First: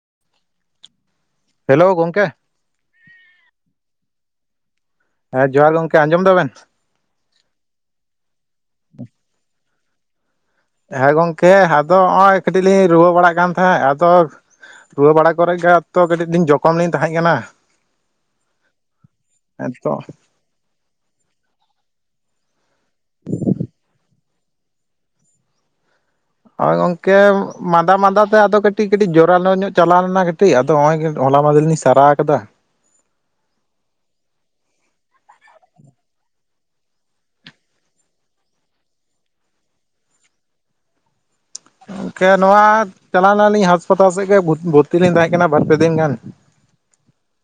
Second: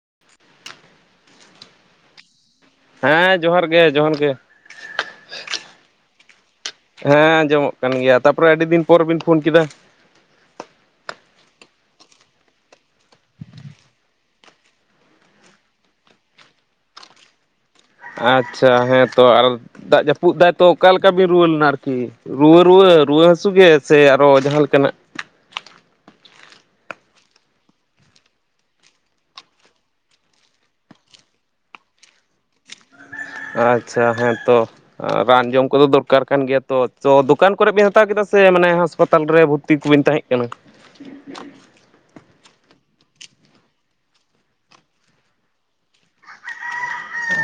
[inaudible] Hello ᱜᱚᱝᱠᱮ ᱦᱮᱸ ᱡᱚᱦᱟᱨ ᱜᱮ ᱡᱚᱦᱟᱨ ᱜᱮ᱾ ᱦᱮᱸ ᱡᱚᱦᱟᱨ ᱜᱚᱝᱠᱮ ᱟᱸᱡᱚᱢ ᱫᱟᱵᱮᱱ? ᱦᱮᱸ ᱟᱸᱡᱚᱢᱚᱜ ᱠᱟᱱ ᱜᱮᱭᱟ ᱛᱟᱯᱚᱨᱮ ᱟᱹᱰᱤ ᱫᱤᱱ ᱯᱚᱨ ᱵᱤᱱ ᱯᱷᱳᱱ ᱠᱮᱫᱟ? ᱦᱮᱸ ᱜᱚᱝᱠᱮ ᱟᱫᱚ ᱦᱚᱸᱜ ᱚᱭ ᱠᱟᱹᱴᱤᱜ ᱞᱤᱧ ᱨᱩᱣᱟᱹ ᱵᱟᱲᱟᱜ ᱠᱟᱱ ᱛᱟᱦᱮᱸᱫ ᱟᱫᱚ ᱨᱩᱣᱟ ᱵᱟᱲᱟ ᱠᱚᱨᱮ ᱜᱮ ᱛᱚ ᱠᱟᱹᱴᱤᱜ ᱞᱤᱧ ᱡᱚᱠᱷᱚᱢ ᱞᱤᱧ ᱛᱟᱦᱮᱸᱜ ᱠᱟᱱᱟ᱾ ᱟᱪᱪᱷᱟ ᱦᱮᱸᱛᱚ ᱟᱨ ᱛᱚ ᱫᱟᱜ ᱡᱟᱹᱯᱩᱫ ᱫᱟᱭ ᱛᱚ ᱚᱠᱟᱞᱮᱠᱟ ᱵᱤᱱ ᱨᱩᱣᱟᱹ ᱞᱮᱱᱟ ᱟᱨᱠᱤ? ᱨᱩᱣᱟᱹ ᱨᱩᱣᱟᱹ ᱨᱩᱣᱟᱹ ᱦᱟᱹᱥᱩ ᱜᱮ ᱥᱮ ᱟᱨᱚ ᱡᱟᱦᱟᱸ ᱞᱮᱠᱟᱱᱟᱜ? ᱦᱳᱭ ᱜᱚᱝᱠᱮ ᱢᱟᱸᱫᱟ ᱢᱟᱸᱫᱟ ᱛᱮ ᱟᱫᱚ ᱠᱟᱹᱴᱤᱡ ᱠᱟᱹᱴᱤᱡ ᱡᱚᱨᱟᱞᱳ ᱧᱚᱜ ᱪᱟᱞᱟᱣ ᱞᱮᱱᱟ ᱠᱟᱹ ᱴᱤᱡ ᱟᱫᱚ ᱱᱚᱜ ᱚᱸᱭ ᱜᱮ ᱦᱚᱞᱟ ᱢᱟᱫᱷᱮᱨ ᱞᱤᱧ ᱥᱟᱨᱟᱣ ᱠᱟᱫᱟ᱾ ᱟᱪᱪᱷᱟ ᱦᱮᱸ ᱛᱚ᱾ ᱨᱟᱱ ᱡᱚᱢ ᱠᱚᱫᱚ ᱫᱚᱨᱠᱟᱨ ᱠᱟᱱ ᱜᱮᱭᱟ ᱛᱚ ᱛᱚ ᱫᱚᱠᱟᱱ ᱠᱚᱨᱮᱜ ᱵᱤᱱ ᱦᱟᱛᱟᱣ ᱠᱮᱫᱟ ᱥᱮ ᱢᱟᱱᱮ ᱦᱟᱸᱥᱯᱟᱛᱟᱞ ᱨᱮ ᱵᱷᱩ ᱛᱤ ᱠᱩᱵᱤᱱ ᱛᱟᱦᱮᱸᱜ ᱠᱟᱱᱟ? ᱠᱮ ᱱᱚᱣᱟ ᱪᱟᱞᱟᱣᱱᱟᱞᱤᱧ ᱦᱟᱸᱟᱥᱯᱟᱛᱟᱞ ᱥᱮᱫ ᱜᱮ ᱵᱷᱚᱨᱛᱤ ᱞᱤᱧ ᱛᱟᱦᱮᱸᱜ ᱠᱟᱱᱟ ᱵᱟᱨ ᱯᱮ ᱫᱤᱱ ᱜᱟᱱ᱾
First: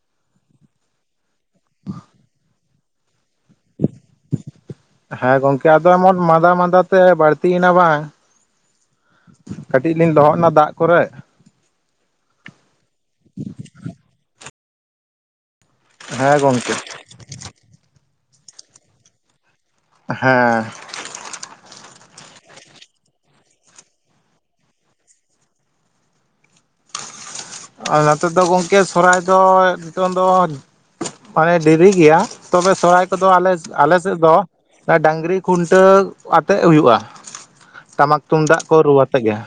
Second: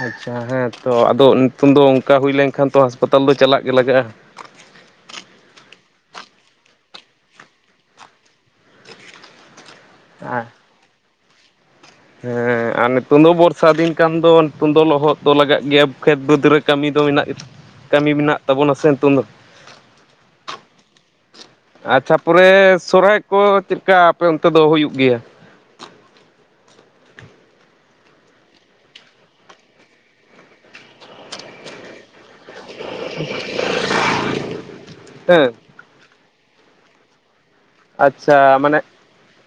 ᱟᱪᱪᱷᱟ ᱦᱮᱸ ᱛᱚ ᱟᱫᱚ ᱱᱤᱛᱚᱝ ᱫᱚ ᱚᱱᱠᱟ ᱦᱩᱭ ᱞᱮᱱᱠᱷᱟᱱ ᱛᱚ ᱦᱟᱸᱥᱯᱟᱛᱟᱞ ᱫᱚ ᱪᱟᱞᱟᱜ ᱜᱮ ᱞᱟᱜᱟᱜ-ᱟ᱾ ᱦᱮᱸ ᱜᱚᱝᱠᱮ ᱟᱫᱚ ᱮᱢᱚᱱ ᱢᱟᱸᱫᱟ ᱢᱟᱸᱫᱟ ᱛᱮ ᱵᱟᱹᱲᱛᱤᱭᱮᱱᱟ ᱵᱟᱝ ᱠᱟᱹᱴᱤᱡ ᱞᱤᱧ ᱞᱚᱦᱚᱫᱱᱟ ᱫᱟᱜ ᱠᱚᱨᱮ ᱦᱮᱸ ᱟᱨ ᱱᱤᱛᱳᱝ ᱫᱚ ᱵᱚᱨᱥᱟ ᱫᱤᱱ ᱠᱟᱱ ᱫᱚ ᱱᱤᱛᱳᱝ ᱫᱚ ᱞᱚᱦᱚᱫ ᱫᱚ ᱞᱟᱜᱟᱜ ᱜᱮᱭᱟ᱾ ᱠᱷᱮᱛ ᱦᱮᱸ ᱵᱟᱹᱫᱽ ᱨᱮ ᱜᱚᱝᱠᱮ ᱠᱟᱹᱢᱤ ᱫᱚ ᱢᱮᱱᱟᱜ ᱜᱮᱛ ᱠᱟᱹᱢᱤ ᱢᱮᱱᱟᱜ ᱛᱟᱵᱚᱱᱟ ᱥᱮ ᱱᱤᱛᱳᱝ ᱫᱚ᱾ ᱦᱮᱸ ᱟᱪᱪᱷᱟ ᱯᱚᱨᱮ ᱥᱚᱨᱟᱭ ᱠᱚ ᱪᱮᱫ ᱞᱮᱠᱟ ᱟᱯᱮ ᱚᱱᱛᱮ ᱫᱚ ᱦᱩᱭᱩᱜ ᱜᱮᱭᱟ? ᱟᱨ ᱱᱚᱛᱮ ᱫᱚ ᱜᱚᱝᱠᱮ ᱥᱚᱦᱨᱟᱭ ᱫᱚ ᱱᱤᱛᱚᱝ ᱫᱚ ᱢᱟᱱᱮ ᱰᱤᱨᱤ ᱜᱮᱭᱟ ᱛᱚᱵᱮ ᱥᱚᱨᱦᱟᱭ ᱠᱚᱫᱚ ᱟᱞᱮ ᱥᱮᱫ ᱫᱚ ᱰᱟᱝᱨᱤ ᱦᱮᱸ ᱠᱷᱩᱱ ᱴᱟᱹᱣ ᱟᱛᱮᱫ ᱦᱩᱭᱩᱜ-ᱟ ᱴᱟᱢᱟᱠ ᱟᱪᱪᱷᱟ ᱛᱩᱢᱫᱟᱜ ᱠᱚ ᱢᱟᱱᱮ ᱨᱩ ᱟᱛᱮ ᱜᱮ᱾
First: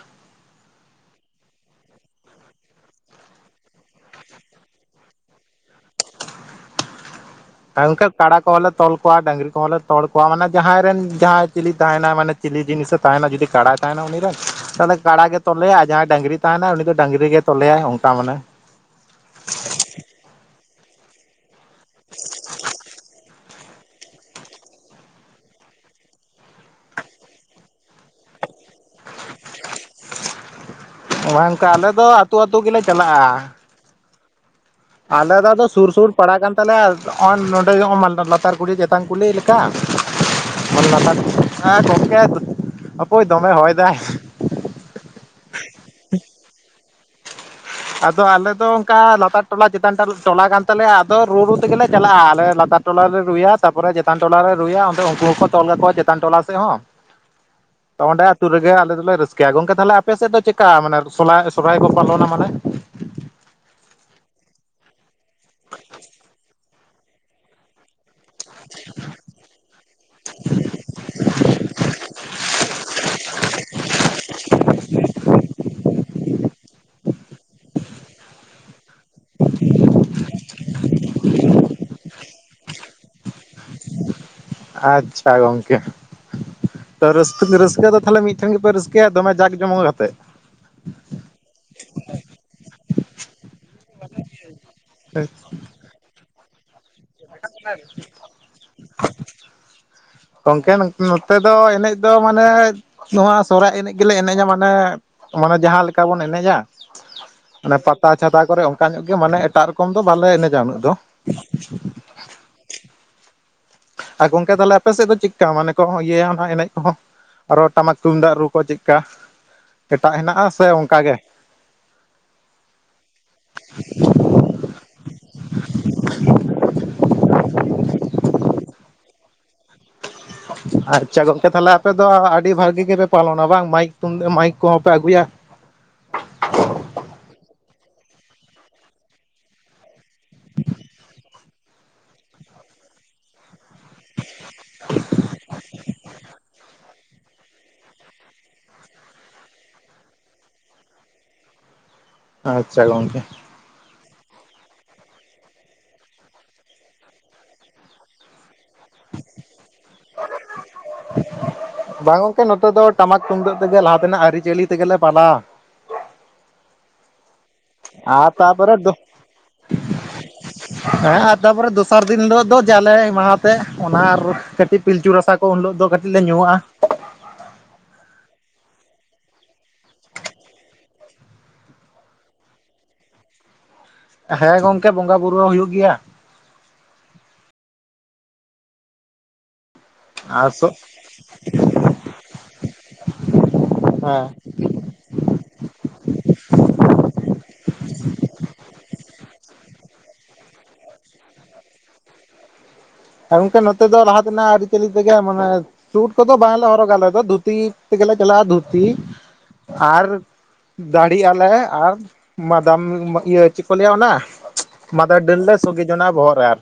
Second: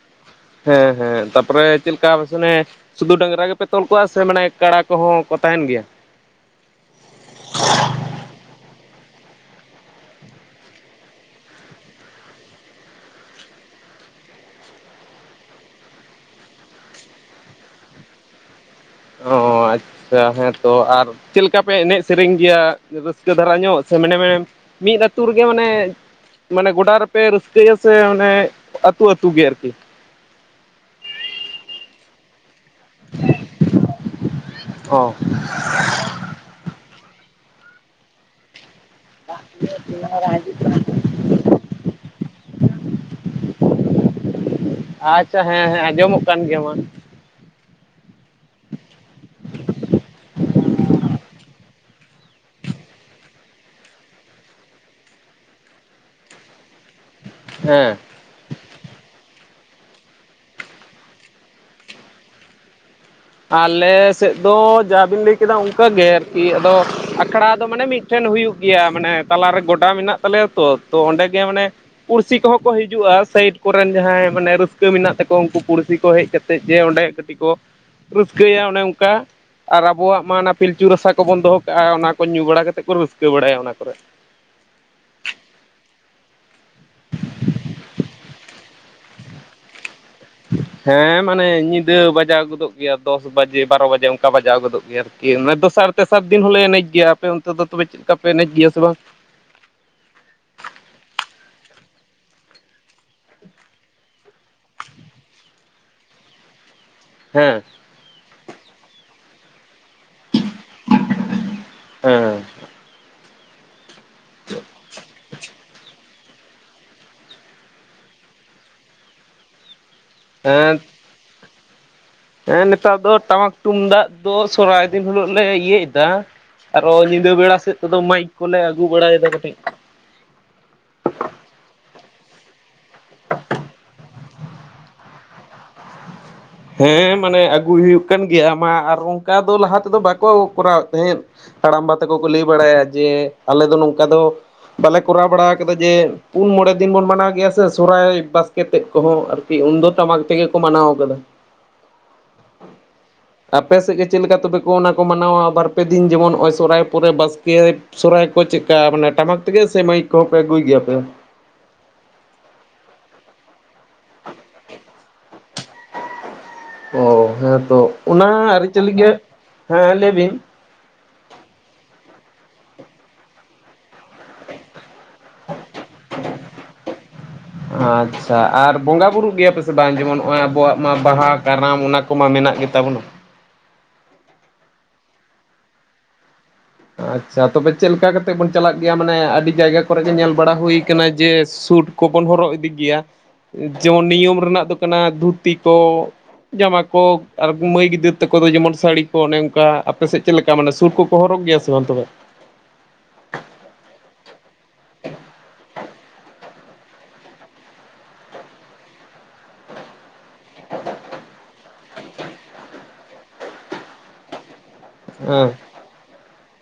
ᱦᱮᱸ ᱦᱮᱸ ᱛᱟᱯᱚᱨᱮ ᱪᱮᱫ ᱞᱮᱠᱟ ᱢᱮᱥᱚᱱᱮ ᱥᱩᱫᱩ ᱰᱟᱝᱨᱟ ᱜᱮᱯᱮ ᱛᱚᱞ ᱠᱚᱣᱟ ᱥᱮ ᱢᱟᱱᱮ ᱠᱟᱲᱟ ᱠᱚᱦᱚᱸ ᱠᱚ ᱛᱟᱦᱮᱸᱱ ᱜᱮᱭᱟ? ᱦᱟᱝ ᱠᱮ ᱠᱟᱲᱟ ᱠᱚᱦᱚᱸ ᱞᱮ ᱛᱚᱞ ᱠᱚᱣᱟ ᱰᱟᱹᱟᱝᱨᱤ ᱠᱚᱦᱚᱸ ᱞᱮ ᱛᱚᱞ ᱠᱚᱣᱟ ᱢᱟᱱᱮ ᱡᱟᱦᱟᱸᱭ ᱨᱮᱱ ᱡᱟᱦᱟᱸᱭ ᱪᱤᱞᱤ ᱛᱟᱦᱮᱸᱱᱟᱭ ᱢᱟᱱᱮ ᱪᱤᱞᱤ ᱡᱤᱱᱤᱥᱮ ᱛᱟᱦᱮᱸᱱᱟ ᱡᱩᱫᱤ ᱠᱟᱲᱟᱭ ᱛᱟᱦᱮᱱᱟ ᱩᱱᱤ ᱨᱮᱱ ᱛᱟᱦᱚᱞᱮ ᱠᱟᱲᱟ ᱜᱮ ᱛᱚᱞᱮᱭᱟ ᱟᱨ ᱡᱟᱦᱟᱸᱭ ᱰᱟᱹᱝᱨᱤ ᱛᱟᱦᱮᱸᱱᱟᱭ ᱩᱱᱤ ᱫᱚ ᱰᱟᱹᱝᱨᱤ ᱜᱮᱭ ᱛᱚᱞᱮᱭᱟᱭ ᱚᱱᱠᱟ ᱢᱟᱱᱮ ᱾ ᱚ ᱟᱪᱪᱷᱟ ᱦᱮᱸᱛᱚ ᱟᱨ ᱪᱮᱫ ᱞᱮᱠᱟ ᱯᱮ ᱮᱱᱮᱡ ᱥᱮᱨᱮᱧ ᱜᱮᱭᱟ? ᱨᱟᱹᱥᱠᱟᱹ ᱫᱷᱟᱨᱟ ᱧᱚᱜ ᱥᱮ ᱢᱮᱱᱮ ᱢᱮ ᱢᱤᱫ ᱟᱹᱛᱩ ᱨᱮᱜᱮ ᱢᱟᱱᱮ ᱢᱟᱱᱮ ᱜᱚᱰᱟ ᱨᱮᱯᱮ ᱨᱟᱹᱥᱠᱟᱹᱭᱟ ᱥᱮ ᱚᱱᱮ ᱟᱹᱛᱩ ᱟᱹᱛᱩ ᱜᱮ ᱟᱨᱠᱤ? ᱚᱟᱝᱠᱟ ᱟᱞᱮ ᱫᱚ ᱟᱹᱛᱩ ᱟᱹᱛᱩ ᱜᱮᱞᱮ ᱪᱟᱞᱟᱜ-ᱟ ᱾ ᱚ ᱟᱞᱮ ᱫᱚ ᱟᱫᱚ ᱥᱩᱨ ᱥᱩᱨ ᱯᱟᱲᱟ ᱠᱟᱱ ᱛᱟᱞᱮᱭᱟ ᱱᱚ ᱱᱚᱸᱰᱮ ᱢᱟ ᱞᱟᱛᱟᱨ ᱠᱩᱞᱤ ᱪᱮᱛᱟᱱ ᱠᱩᱞᱦᱤ᱾ ᱛᱟᱝ ᱠᱩᱞᱦᱤ ᱞᱮᱠᱟ ᱚᱞ ᱞᱟᱛᱟᱨ ᱦᱮᱸ ᱜᱚᱢᱠᱮ ᱦᱟᱯᱚᱭ ᱫᱚᱢᱮ ᱦᱚᱭ ᱫᱟᱭ ᱾ ᱟᱪᱪᱷᱟ ᱦᱮᱸ ᱦᱮᱸ ᱟᱸᱡᱚᱢᱚᱜ ᱠᱟᱱ ᱜᱮᱭᱟ ᱢᱟ ᱾ ᱟᱫᱚ ᱟᱞᱮ ᱫᱚ ᱚᱱᱠᱟ ᱞᱟᱛᱟᱨ ᱴᱚᱞᱟ ᱪᱮᱛᱟᱱ ᱴᱚᱞᱟ ᱠᱟᱱ ᱛᱟᱞᱮᱭᱟ ᱟᱫᱚ ᱨᱩ ᱨᱩ ᱛᱮᱜᱮᱞᱮ ᱪᱟᱞᱟᱜ-ᱟ ᱟᱞᱮ ᱞᱟᱛᱟᱨ ᱴᱚᱞᱟᱨᱮ ᱨᱩᱭᱟ ᱛᱟᱨᱯᱚᱨᱮ ᱪᱮᱛᱟᱱ ᱴᱚᱞᱟᱨᱮ ᱨᱩᱭᱟ ᱚᱸᱰᱮ ᱩᱱᱠᱩ ᱦᱚᱸᱠᱚ ᱛᱚᱞ ᱠᱟᱠᱚᱣᱟ ᱪᱮᱛᱟᱱ ᱴᱚᱞᱟ ᱥᱮᱫ ᱦᱚ ᱾ ᱦᱮᱸ ᱾ ᱛᱚ ᱚᱸᱰᱮ ᱟᱹᱛᱩᱳ ᱨᱮᱜᱮ ᱟᱞᱮ ᱫᱚᱮ ᱚᱸᱰᱮ ᱟᱛᱳᱨᱮᱜᱮ ᱟᱞᱮᱫᱚᱞᱮ ᱨᱟᱹᱥᱠᱟᱹᱭᱟ ᱾ ᱜᱚᱝᱠᱮ ᱛᱟᱦᱚᱞᱮ ᱟᱯᱮᱥᱮᱫ ᱫᱚ ᱪᱮᱠᱟ ᱢᱟᱱᱮ ᱥᱚᱞᱦᱟᱭ ᱥᱚᱨᱦᱟᱭ ᱠᱚ ᱯᱟᱞᱚᱱᱟ ᱢᱟᱱᱮ? ᱟᱞᱮ ᱥᱮᱫ ᱫᱚ ᱡᱟᱵᱤᱱ ᱞᱟᱹᱭ ᱠᱮᱫᱟ ᱚᱱᱠᱟ ᱜᱮ ᱟᱨᱠᱤ ᱟᱫᱚ ᱟᱠᱷᱲᱟ ᱫᱚ ᱢᱟᱱᱮ ᱢᱤᱫ ᱴᱷᱮᱱ ᱦᱩᱭᱩᱜ ᱜᱮᱭᱟ ᱢᱟᱱᱮ ᱛᱟᱞᱟᱨᱮ ᱜᱚᱰᱟ ᱢᱮᱱᱟᱜ ᱛᱟᱞᱮᱭᱟ ᱛᱚ ᱚᱸᱰᱮ ᱜᱮ ᱢᱟᱱᱮ ᱯᱩᱲᱥᱤ ᱠᱚᱦᱚᱸ ᱠᱚ ᱦᱤᱡᱩᱜ-ᱟ ᱥᱟᱭᱤᱰ ᱠᱚᱨᱮᱱ ᱡᱟᱦᱟᱸᱭ ᱢᱟᱱᱮ ᱨᱟᱹᱥᱠᱟᱹ ᱢᱮᱱᱟᱜ ᱛᱟᱠᱚᱣᱟ ᱩᱱᱠᱩ ᱯᱩᱲᱥᱤ ᱠᱚ ᱦᱮᱡ ᱠᱟᱛᱮᱫ ᱡᱮ ᱚᱸᱰᱮ ᱠᱟᱹᱴᱤᱡ ᱠᱚ ᱨᱟᱹᱥᱠᱟᱹᱭᱟ ᱚᱱᱮ ᱚᱱᱠᱟ ᱾ ᱟᱨ ᱟᱵᱚᱣᱟᱜ ᱢᱟ ᱱᱟ ᱯᱤᱞᱪᱩ ᱨᱟᱥᱟ ᱠᱚᱵᱚᱱ ᱫᱚᱦᱚ ᱠᱟᱜ-ᱟ ᱚᱱᱟ ᱠᱚ ᱧᱩ ᱵᱟᱲᱟ ᱠᱟᱛᱮᱫ ᱠᱚ ᱨᱟᱹᱥᱠᱟᱹ ᱵᱟᱲᱟᱭᱟ ᱚᱱᱟ ᱠᱚᱨᱮ ᱾ ᱟᱪᱪᱷᱟ ᱜᱚᱝᱠᱮ ᱾ ᱛᱚ ᱨᱟᱹᱥᱠᱟᱹ ᱨᱟᱹᱥᱠᱟᱹ ᱫᱚ ᱛᱟᱦᱞᱮ ᱢᱤᱫᱴᱷᱮᱱ ᱜᱮᱯᱮ ᱨᱟᱹᱥᱠᱟᱹᱭᱟ ᱫᱚᱢᱮ ᱡᱟᱠ ᱡᱚᱢᱚᱠ ᱟᱛᱮᱫ ᱾ ᱦᱮᱸ ᱢᱟᱱᱮ ᱧᱤᱫᱟᱹ ᱵᱟᱡᱟᱣ ᱜᱚᱫᱚᱜ ᱜᱮᱭᱟ ᱫᱚᱥ ᱵᱟᱡᱮ ᱵᱟᱨᱚ ᱵᱟᱡᱮ ᱚᱱᱠᱟ ᱵᱟᱡᱟᱣ ᱜᱚᱫᱚᱜ ᱜᱮᱭᱟ ᱾ ᱚᱱᱟ ᱫᱚᱥᱟᱨ ᱛᱮᱥᱟᱨ ᱫᱤᱱ ᱦᱚᱸᱞᱮ ᱮᱱᱮᱡ ᱜᱮᱭᱟ ᱟᱯᱮ ᱚᱱᱛᱮ ᱫᱚ ᱛᱚᱵᱮ ᱪᱮᱫ ᱞᱮᱠᱟᱯᱮ ᱮᱱᱮᱡ ᱜᱮᱭᱟ ᱥᱮ ᱵᱟᱝ? ᱜᱚᱝᱠᱮ ᱱᱚᱛᱮ ᱫᱚ ᱮᱱᱮᱡ ᱫᱚ ᱢᱟᱱᱮ ᱱᱚᱣᱟ ᱥᱚᱨᱦᱟᱭ ᱮᱱᱮᱡ ᱜᱮᱞᱮ ᱮᱱᱮᱡᱟ ᱢᱟᱱᱮ ᱢᱟᱱᱮ ᱡᱟᱦᱟᱸ ᱞᱮᱠᱟ ᱵᱚᱱ ᱮᱱᱮᱡᱟ ᱾ ᱦᱮᱸ ᱚᱱᱮ ᱯᱟᱛᱟ ᱪᱷᱟᱛᱟ ᱠᱚᱨᱮ ᱚᱱᱠᱟ ᱧᱚᱜ ᱜᱮ ᱢᱟᱱᱮ ᱮᱴᱟᱜ ᱨᱚᱠᱚᱢ ᱫᱚ ᱵᱟᱞᱮ ᱮᱱᱮᱡᱟ ᱩᱱᱟᱹᱜ ᱫᱚ ᱾ ᱦᱮᱸ ᱟᱨ ᱜᱚᱝᱠᱮ ᱛᱟᱦᱞᱮ ᱟᱯᱮᱥᱮᱫ ᱫᱚ ᱪᱮᱫᱠᱟ ᱢᱟᱱᱮ ᱠᱚ ᱦᱳᱭ ᱤᱭᱟᱹᱭᱟ ᱚᱱᱟ ᱮᱱᱮᱡ ᱠᱚᱦᱚᱸ ᱟᱨᱚ ᱴᱟᱢᱟᱠ ᱛᱩᱢᱫᱟᱜ ᱨᱩ ᱠᱚ ᱪᱮᱫᱠᱟ? ᱮᱴᱟᱜ ᱦᱮᱱᱟᱜ-ᱟ ᱥᱮ ᱦᱮᱸ ᱚᱱᱠᱟᱜᱮ? ᱦᱮᱸ ᱱᱮᱛᱟᱨ ᱫᱚ ᱴᱟᱢᱟᱠ ᱛᱩᱢᱫᱟᱜ ᱫᱚ ᱥᱚᱨᱦᱟᱭ ᱫᱤᱱ ᱦᱤᱞᱳᱜ ᱞᱮ ᱤᱭᱟᱹᱭ ᱫᱟ ᱾ ᱟᱨᱚ ᱧᱤᱫᱟᱹ ᱵᱮᱲᱟ ᱥᱮᱫ ᱛᱮᱫᱚ ᱢᱟᱭᱤᱠ ᱠᱚᱞᱮ ᱟᱹᱜᱩ ᱵᱟᱲᱟᱭᱮᱫᱟ ᱠᱟᱹᱴᱤᱡ ᱾ ᱟᱪᱪᱷᱟ ᱜᱚᱝᱠᱮ ᱛᱟᱦᱞᱮ ᱟᱯᱮ ᱫᱚ ᱟᱹᱰᱤ ᱵᱷᱟᱹᱜᱤ ᱜᱮᱯᱮ ᱯᱟᱞᱚᱱᱟ ᱵᱟᱝ ᱢᱟᱭᱤᱠ ᱛᱩᱢᱫ ᱢᱟᱭᱤᱠ ᱠᱚᱦᱚᱸ ᱯᱮ ᱟᱹᱜᱩᱭᱟ ᱦᱮᱸ ᱢᱟᱱᱮ ᱟᱹᱜᱩᱭ ᱦᱩᱭᱩᱜ ᱠᱟᱱ ᱜᱮᱭᱟ ᱢᱟ ᱟᱨ ᱚᱱᱠᱟ ᱫᱚ ᱞᱟᱦᱟ ᱛᱮᱫᱚ ᱵᱟᱠᱚ ᱠᱚᱨᱟᱣᱮᱫ ᱛᱮᱦᱮᱸᱫ ᱾ ᱦᱟᱲᱟᱢᱵᱟ ᱛᱟᱠᱚ ᱠᱚ ᱞᱟᱹᱭ ᱵᱟᱲᱟᱭᱟ ᱡᱮ ᱟᱞᱮ ᱫᱚ ᱱᱚᱝᱠᱟ ᱫᱚ ᱵᱟᱞᱮ ᱠᱚᱨᱟᱣ ᱵᱟᱲᱟ ᱟᱠᱟᱫᱟ ᱡᱮ ᱯᱩᱱ ᱢᱚᱬᱮ ᱫᱤᱱ ᱵᱚᱱ ᱢᱟᱱᱟᱣ ᱜᱮᱭᱟ ᱥᱮ ᱥᱚᱦᱨᱟᱭ ᱵᱟᱥᱠᱮ ᱛᱮᱫ ᱠᱚᱦᱚᱸ ᱟᱨᱠᱤ ᱩᱱ ᱫᱚ ᱴᱟᱢᱟᱠ ᱛᱮᱜᱮ ᱠᱚ ᱢᱟᱱᱟᱣ ᱟᱠᱟᱫᱟ ᱾ ᱟᱪᱪᱷᱟ ᱜᱚᱝᱠᱮ ᱾ ᱟᱯᱮ ᱥᱮᱫ ᱜᱮ ᱪᱮᱫ ᱞᱮᱠᱟ ᱛᱚᱵᱮ ᱠᱚ ᱚᱱᱟ ᱠᱚ ᱢᱟᱱᱟᱣᱟ ᱵᱟᱨᱯᱮ ᱫᱤᱱ ᱡᱮᱢᱚᱱ ᱱᱚᱜ-ᱚᱭ ᱥᱚᱨᱟᱭ ᱯᱚᱨᱮ ᱵᱟᱥᱠᱮ ᱥᱚᱦᱚᱨᱟᱭ ᱠᱚ ᱪᱮᱫᱠᱟ ᱢᱟᱱᱮ ᱴᱟᱢᱟᱠ ᱛᱮᱜᱮ ᱥᱮ ᱢᱟᱹᱭᱤᱠ ᱠᱚᱦᱚᱸ ᱯᱮ ᱟᱹᱜᱩᱭ ᱜᱮᱭᱟᱯᱮ? ᱵᱟᱝ ᱜᱚᱝᱠᱮ ᱱᱚᱛᱮ ᱫᱚ ᱴᱟᱢᱟᱠ ᱛᱩᱢᱫᱟᱹᱜ ᱛᱮᱜᱮ ᱞᱟᱦᱟ ᱛᱮᱱᱟᱜ ᱟᱹᱨᱤᱪᱟᱹᱞᱤ ᱛᱮᱜᱮᱞᱮ ᱯᱟᱞᱟᱣᱟ᱾ ᱚ ᱦᱮᱸᱛᱚ ᱚᱱᱟ ᱟᱨ ᱛᱟᱯᱚᱨᱮ ᱟᱹᱨᱤᱪᱟᱹᱞᱤ ᱫᱚ ᱜᱮ ᱦᱮᱸ ᱞᱟᱹᱭ ᱵᱤᱱ ᱦᱮᱸ ᱟᱨ ᱛᱟᱯᱚᱨᱮ ᱫᱚᱥᱟᱨ ᱫᱤᱱ ᱦᱤᱞᱳᱜ ᱫᱚ ᱡᱟᱞᱮ ᱢᱟᱦᱟᱛᱮ ᱚᱱᱟ ᱟᱨ ᱠᱟᱹᱴᱤᱡ ᱯᱤᱞᱪᱩ ᱨᱟᱥᱟ ᱠᱚ ᱩᱱ ᱦᱤᱞᱳᱜ ᱫᱚ ᱠᱟᱹᱴᱤᱡ ᱞᱮ ᱧᱩᱣᱟᱜᱼᱟ᱾ ᱟᱪᱪᱷᱟ ᱟᱨ ᱵᱚᱸᱜᱟ ᱵᱩᱨᱩᱜ ᱜᱮᱭᱟ ᱯᱮᱥᱮ ᱵᱟᱝ? ᱡᱮᱢᱚᱱ ᱱᱚᱜᱼᱚᱭ ᱟᱵᱚᱣᱟᱜ ᱢᱟ ᱵᱟᱦᱟ ᱠᱟᱨᱟᱢ ᱚᱱᱟ ᱠᱚᱢᱟ ᱢᱮᱱᱟᱜ ᱜᱮᱛᱟ ᱵᱚᱱ᱾ ᱦᱮᱸ ᱜᱚᱝᱠᱮ ᱵᱚᱸᱜᱟ ᱵᱩᱨᱩ ᱦᱚ ᱦᱩᱭᱩᱜ ᱜᱮᱭᱟ᱾ ᱟᱪᱪᱷᱟ ᱛᱚᱵᱮ ᱪᱮᱫ ᱞᱮᱠᱟ ᱠᱟᱛᱮᱫ ᱵᱚᱱ ᱪᱟᱞᱟᱜ ᱜᱮᱭᱟ ᱢᱟᱱᱮ ᱟᱹᱰᱤ ᱡᱟᱭᱜᱟ ᱠᱚᱨᱮ ᱜᱮ ᱧᱮᱞ ᱟᱨ ᱵᱟᱲᱟ ᱥᱚ ᱦᱩᱭ ᱠᱟᱱᱟ ᱡᱮ ᱥᱩᱴ ᱠᱚᱵᱚᱱ ᱦᱚᱨᱚᱜ ᱤᱫᱤ ᱜᱮᱭᱟ, ᱡᱮᱢᱚᱱ ᱦᱮᱸ ᱱᱤᱭᱚᱢ ᱨᱮᱱᱟᱜ ᱫᱚ ᱠᱟᱱᱟ ᱫᱷᱩᱛᱤ ᱠᱚ ᱡᱟᱢᱟ ᱠᱚ ᱟᱨ ᱢᱟᱹᱭ ᱜᱤᱫᱟᱹᱨ ᱛᱟᱠᱚ ᱫᱚ ᱡᱮᱢᱚᱱ ᱥᱟᱹᱲᱤ ᱠᱚ ᱚᱱᱮ ᱚᱱᱠᱟ ᱟᱯᱮ ᱥᱮᱫ ᱪᱮᱫ ᱞᱮᱠᱟ ᱢᱟᱱᱮ ᱥᱩᱴ ᱠᱚᱠᱚ ᱦᱚᱨᱚᱜ ᱜᱮᱭᱟ ᱥᱮ ᱵᱟᱝ ᱛᱚᱵᱮ ᱜᱚᱝᱠᱮ ᱱᱚᱛᱮ ᱫᱚ ᱞᱟᱦᱟ ᱛᱮᱱᱟᱜ ᱟᱹᱨᱤᱪᱟᱹᱞᱤ ᱛᱮᱜᱮ ᱢᱟᱱᱮ ᱥᱩᱴ ᱠᱚᱫᱚ ᱵᱟᱝᱞᱮ ᱦᱚᱨᱚᱜᱟ ᱟᱞᱮ ᱫᱚ ᱫᱷᱩᱛᱤ ᱛᱮᱜᱮᱞᱮ ᱪᱟᱞᱟᱜᱼᱟ ᱾ᱫᱷᱩᱛᱤ ᱟᱨ ᱫᱟᱲᱦᱤᱜ ᱟᱞᱮ ᱟᱨ ᱢᱟᱫᱟᱢ ᱤᱭᱟᱹ ᱪᱮᱫ ᱠᱚ ᱞᱟᱹᱭᱟ ᱚᱱᱟ ᱢᱟᱫᱟᱨ ᱰᱟᱹᱨ ᱦᱮᱸ ᱞᱮ ᱥᱚᱜᱮ ᱡᱚᱱᱟᱜ-ᱟ ᱵᱚᱦᱚᱜ ᱨᱮ ᱟᱨ᱾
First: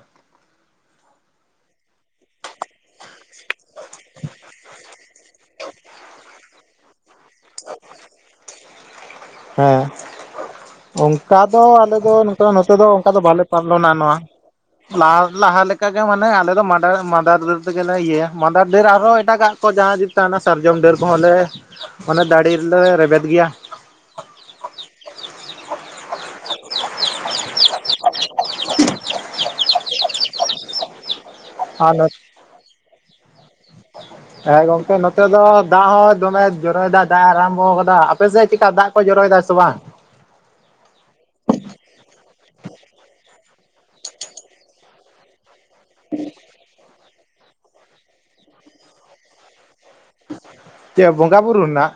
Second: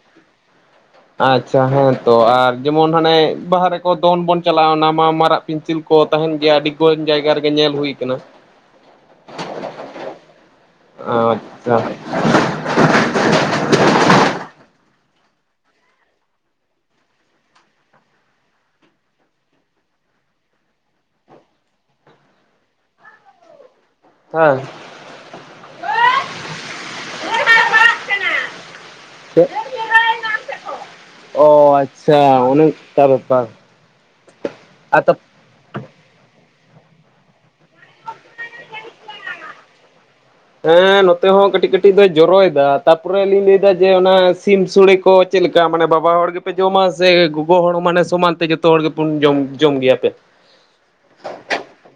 ᱟᱪᱪᱷᱟ ᱦᱮᱸ ᱛᱚ ᱟᱨ ᱡᱮᱢᱚᱱ ᱦᱟᱱᱮ ᱵᱟᱦᱟ ᱨᱮ ᱫᱚᱱ ᱵᱚᱱ ᱪᱟᱞᱟᱜᱼᱟ ᱚᱱᱟ ᱢᱟ ᱢᱟᱨᱟᱜ ᱯᱤᱱᱪᱤᱞ ᱠᱚ ᱛᱟᱦᱮᱱ ᱜᱮᱭᱟ ᱟᱹᱰᱤ ᱡᱟᱭᱜᱟ ᱨᱮᱜᱮ ᱧᱮᱞ ᱦᱩᱭ ᱠᱟᱱᱟ᱾ ᱦᱮᱸ ᱚᱱᱠᱟ ᱫᱚ ᱟᱪᱪᱷᱟ ᱦᱮᱸ ᱟᱞᱮ ᱫᱚ ᱱᱚᱝᱠᱟ ᱱᱚᱛᱮ ᱫᱚ ᱚᱱᱠᱟ ᱫᱚ ᱵᱟᱞᱮ ᱯᱟᱞᱚᱱᱟ ᱱᱚᱣᱟ᱾ ᱞᱟᱦᱟ ᱞᱟᱦᱟ ᱞᱮᱠᱟᱜᱮ ᱢᱟᱱᱮ ᱟᱞᱮ ᱫᱚ ᱢᱟᱫᱟᱨ-ᱢᱟᱫᱟᱨ ᱰᱟᱹᱨ ᱛᱮᱜᱮᱞᱮ ᱤᱭᱟᱹᱭᱟ, ᱢᱟᱫᱟᱨ ᱰᱟᱹᱨ ᱟᱨᱦᱚᱸ ᱮᱴᱟᱜᱟᱜ᱾ ᱚ ᱡᱟᱦᱟᱸ ᱡᱩᱛᱟ ᱦᱟᱱᱮ ᱛᱟᱦᱮᱱᱟ ᱥᱟᱨᱡᱚᱢ ᱰᱟᱹᱨ ᱠᱚᱦᱚᱸᱞᱮ ᱚᱱᱮ ᱫᱟᱲᱦᱤ ᱨᱮᱞᱮ ᱨᱮᱵᱮᱫ ᱜᱮᱭᱟ᱾ [unintelligible] [inaudible] ᱚ ᱟᱨ ᱟᱪᱪᱷᱟ ᱚᱱᱮ ᱚᱱᱠᱟ ᱵᱮᱯᱟᱨ᱾ ᱦᱮᱸ ᱜᱚᱝᱠᱮ ᱟᱨ ᱛᱟ ᱱᱚᱛᱮ ᱫᱚ ᱫᱟᱜ ᱦᱚᱸ ᱫᱚᱢᱮ ᱡᱚᱨᱚᱭ ᱫᱟ ᱫᱟᱜ ᱮ ᱟᱨᱟᱢᱵᱚ ᱠᱟᱫᱟ ᱾ᱟᱯᱮ ᱥᱮᱫ ᱪᱮᱠᱟ ᱫᱟᱜ ᱠᱚ ᱡᱚᱨᱚᱭ ᱫᱟᱭ ᱥᱮ ᱵᱟᱝ? ᱦᱮᱸ ᱱᱚᱛᱮ ᱦᱚᱸ ᱠᱟᱹᱴᱤᱡ ᱠᱟᱹᱴᱤᱡ ᱫᱚᱭ ᱡᱚᱨᱚᱭ ᱫᱟ, ᱛᱟᱨᱯᱚᱨᱮ ᱞᱤᱧ ᱞᱟᱹᱭᱫᱟ ᱡᱮ ᱚᱱᱟ ᱥᱤᱢ ᱥᱳᱲᱮ ᱠᱚ ᱪᱮᱫ ᱞᱮᱠᱟ ᱢᱟᱱᱮ ᱵᱟᱵᱟ ᱦᱚᱲ ᱜᱮᱯᱮ ᱡᱚᱢᱟ ᱥᱮ ᱜᱚᱜᱚ ᱦᱚᱲ ᱢᱟᱱᱮ ᱥᱚᱢᱟᱱ ᱛᱮ ᱡᱚᱛᱚ ᱦᱚᱲ ᱜᱮᱵᱚᱱ ᱡᱚᱢ-ᱡᱚᱢ ᱜᱮᱭᱟ? ᱪᱮᱫ ᱵᱚᱸᱜᱟ ᱵᱩᱨᱩ ᱨᱮᱱᱟᱜ?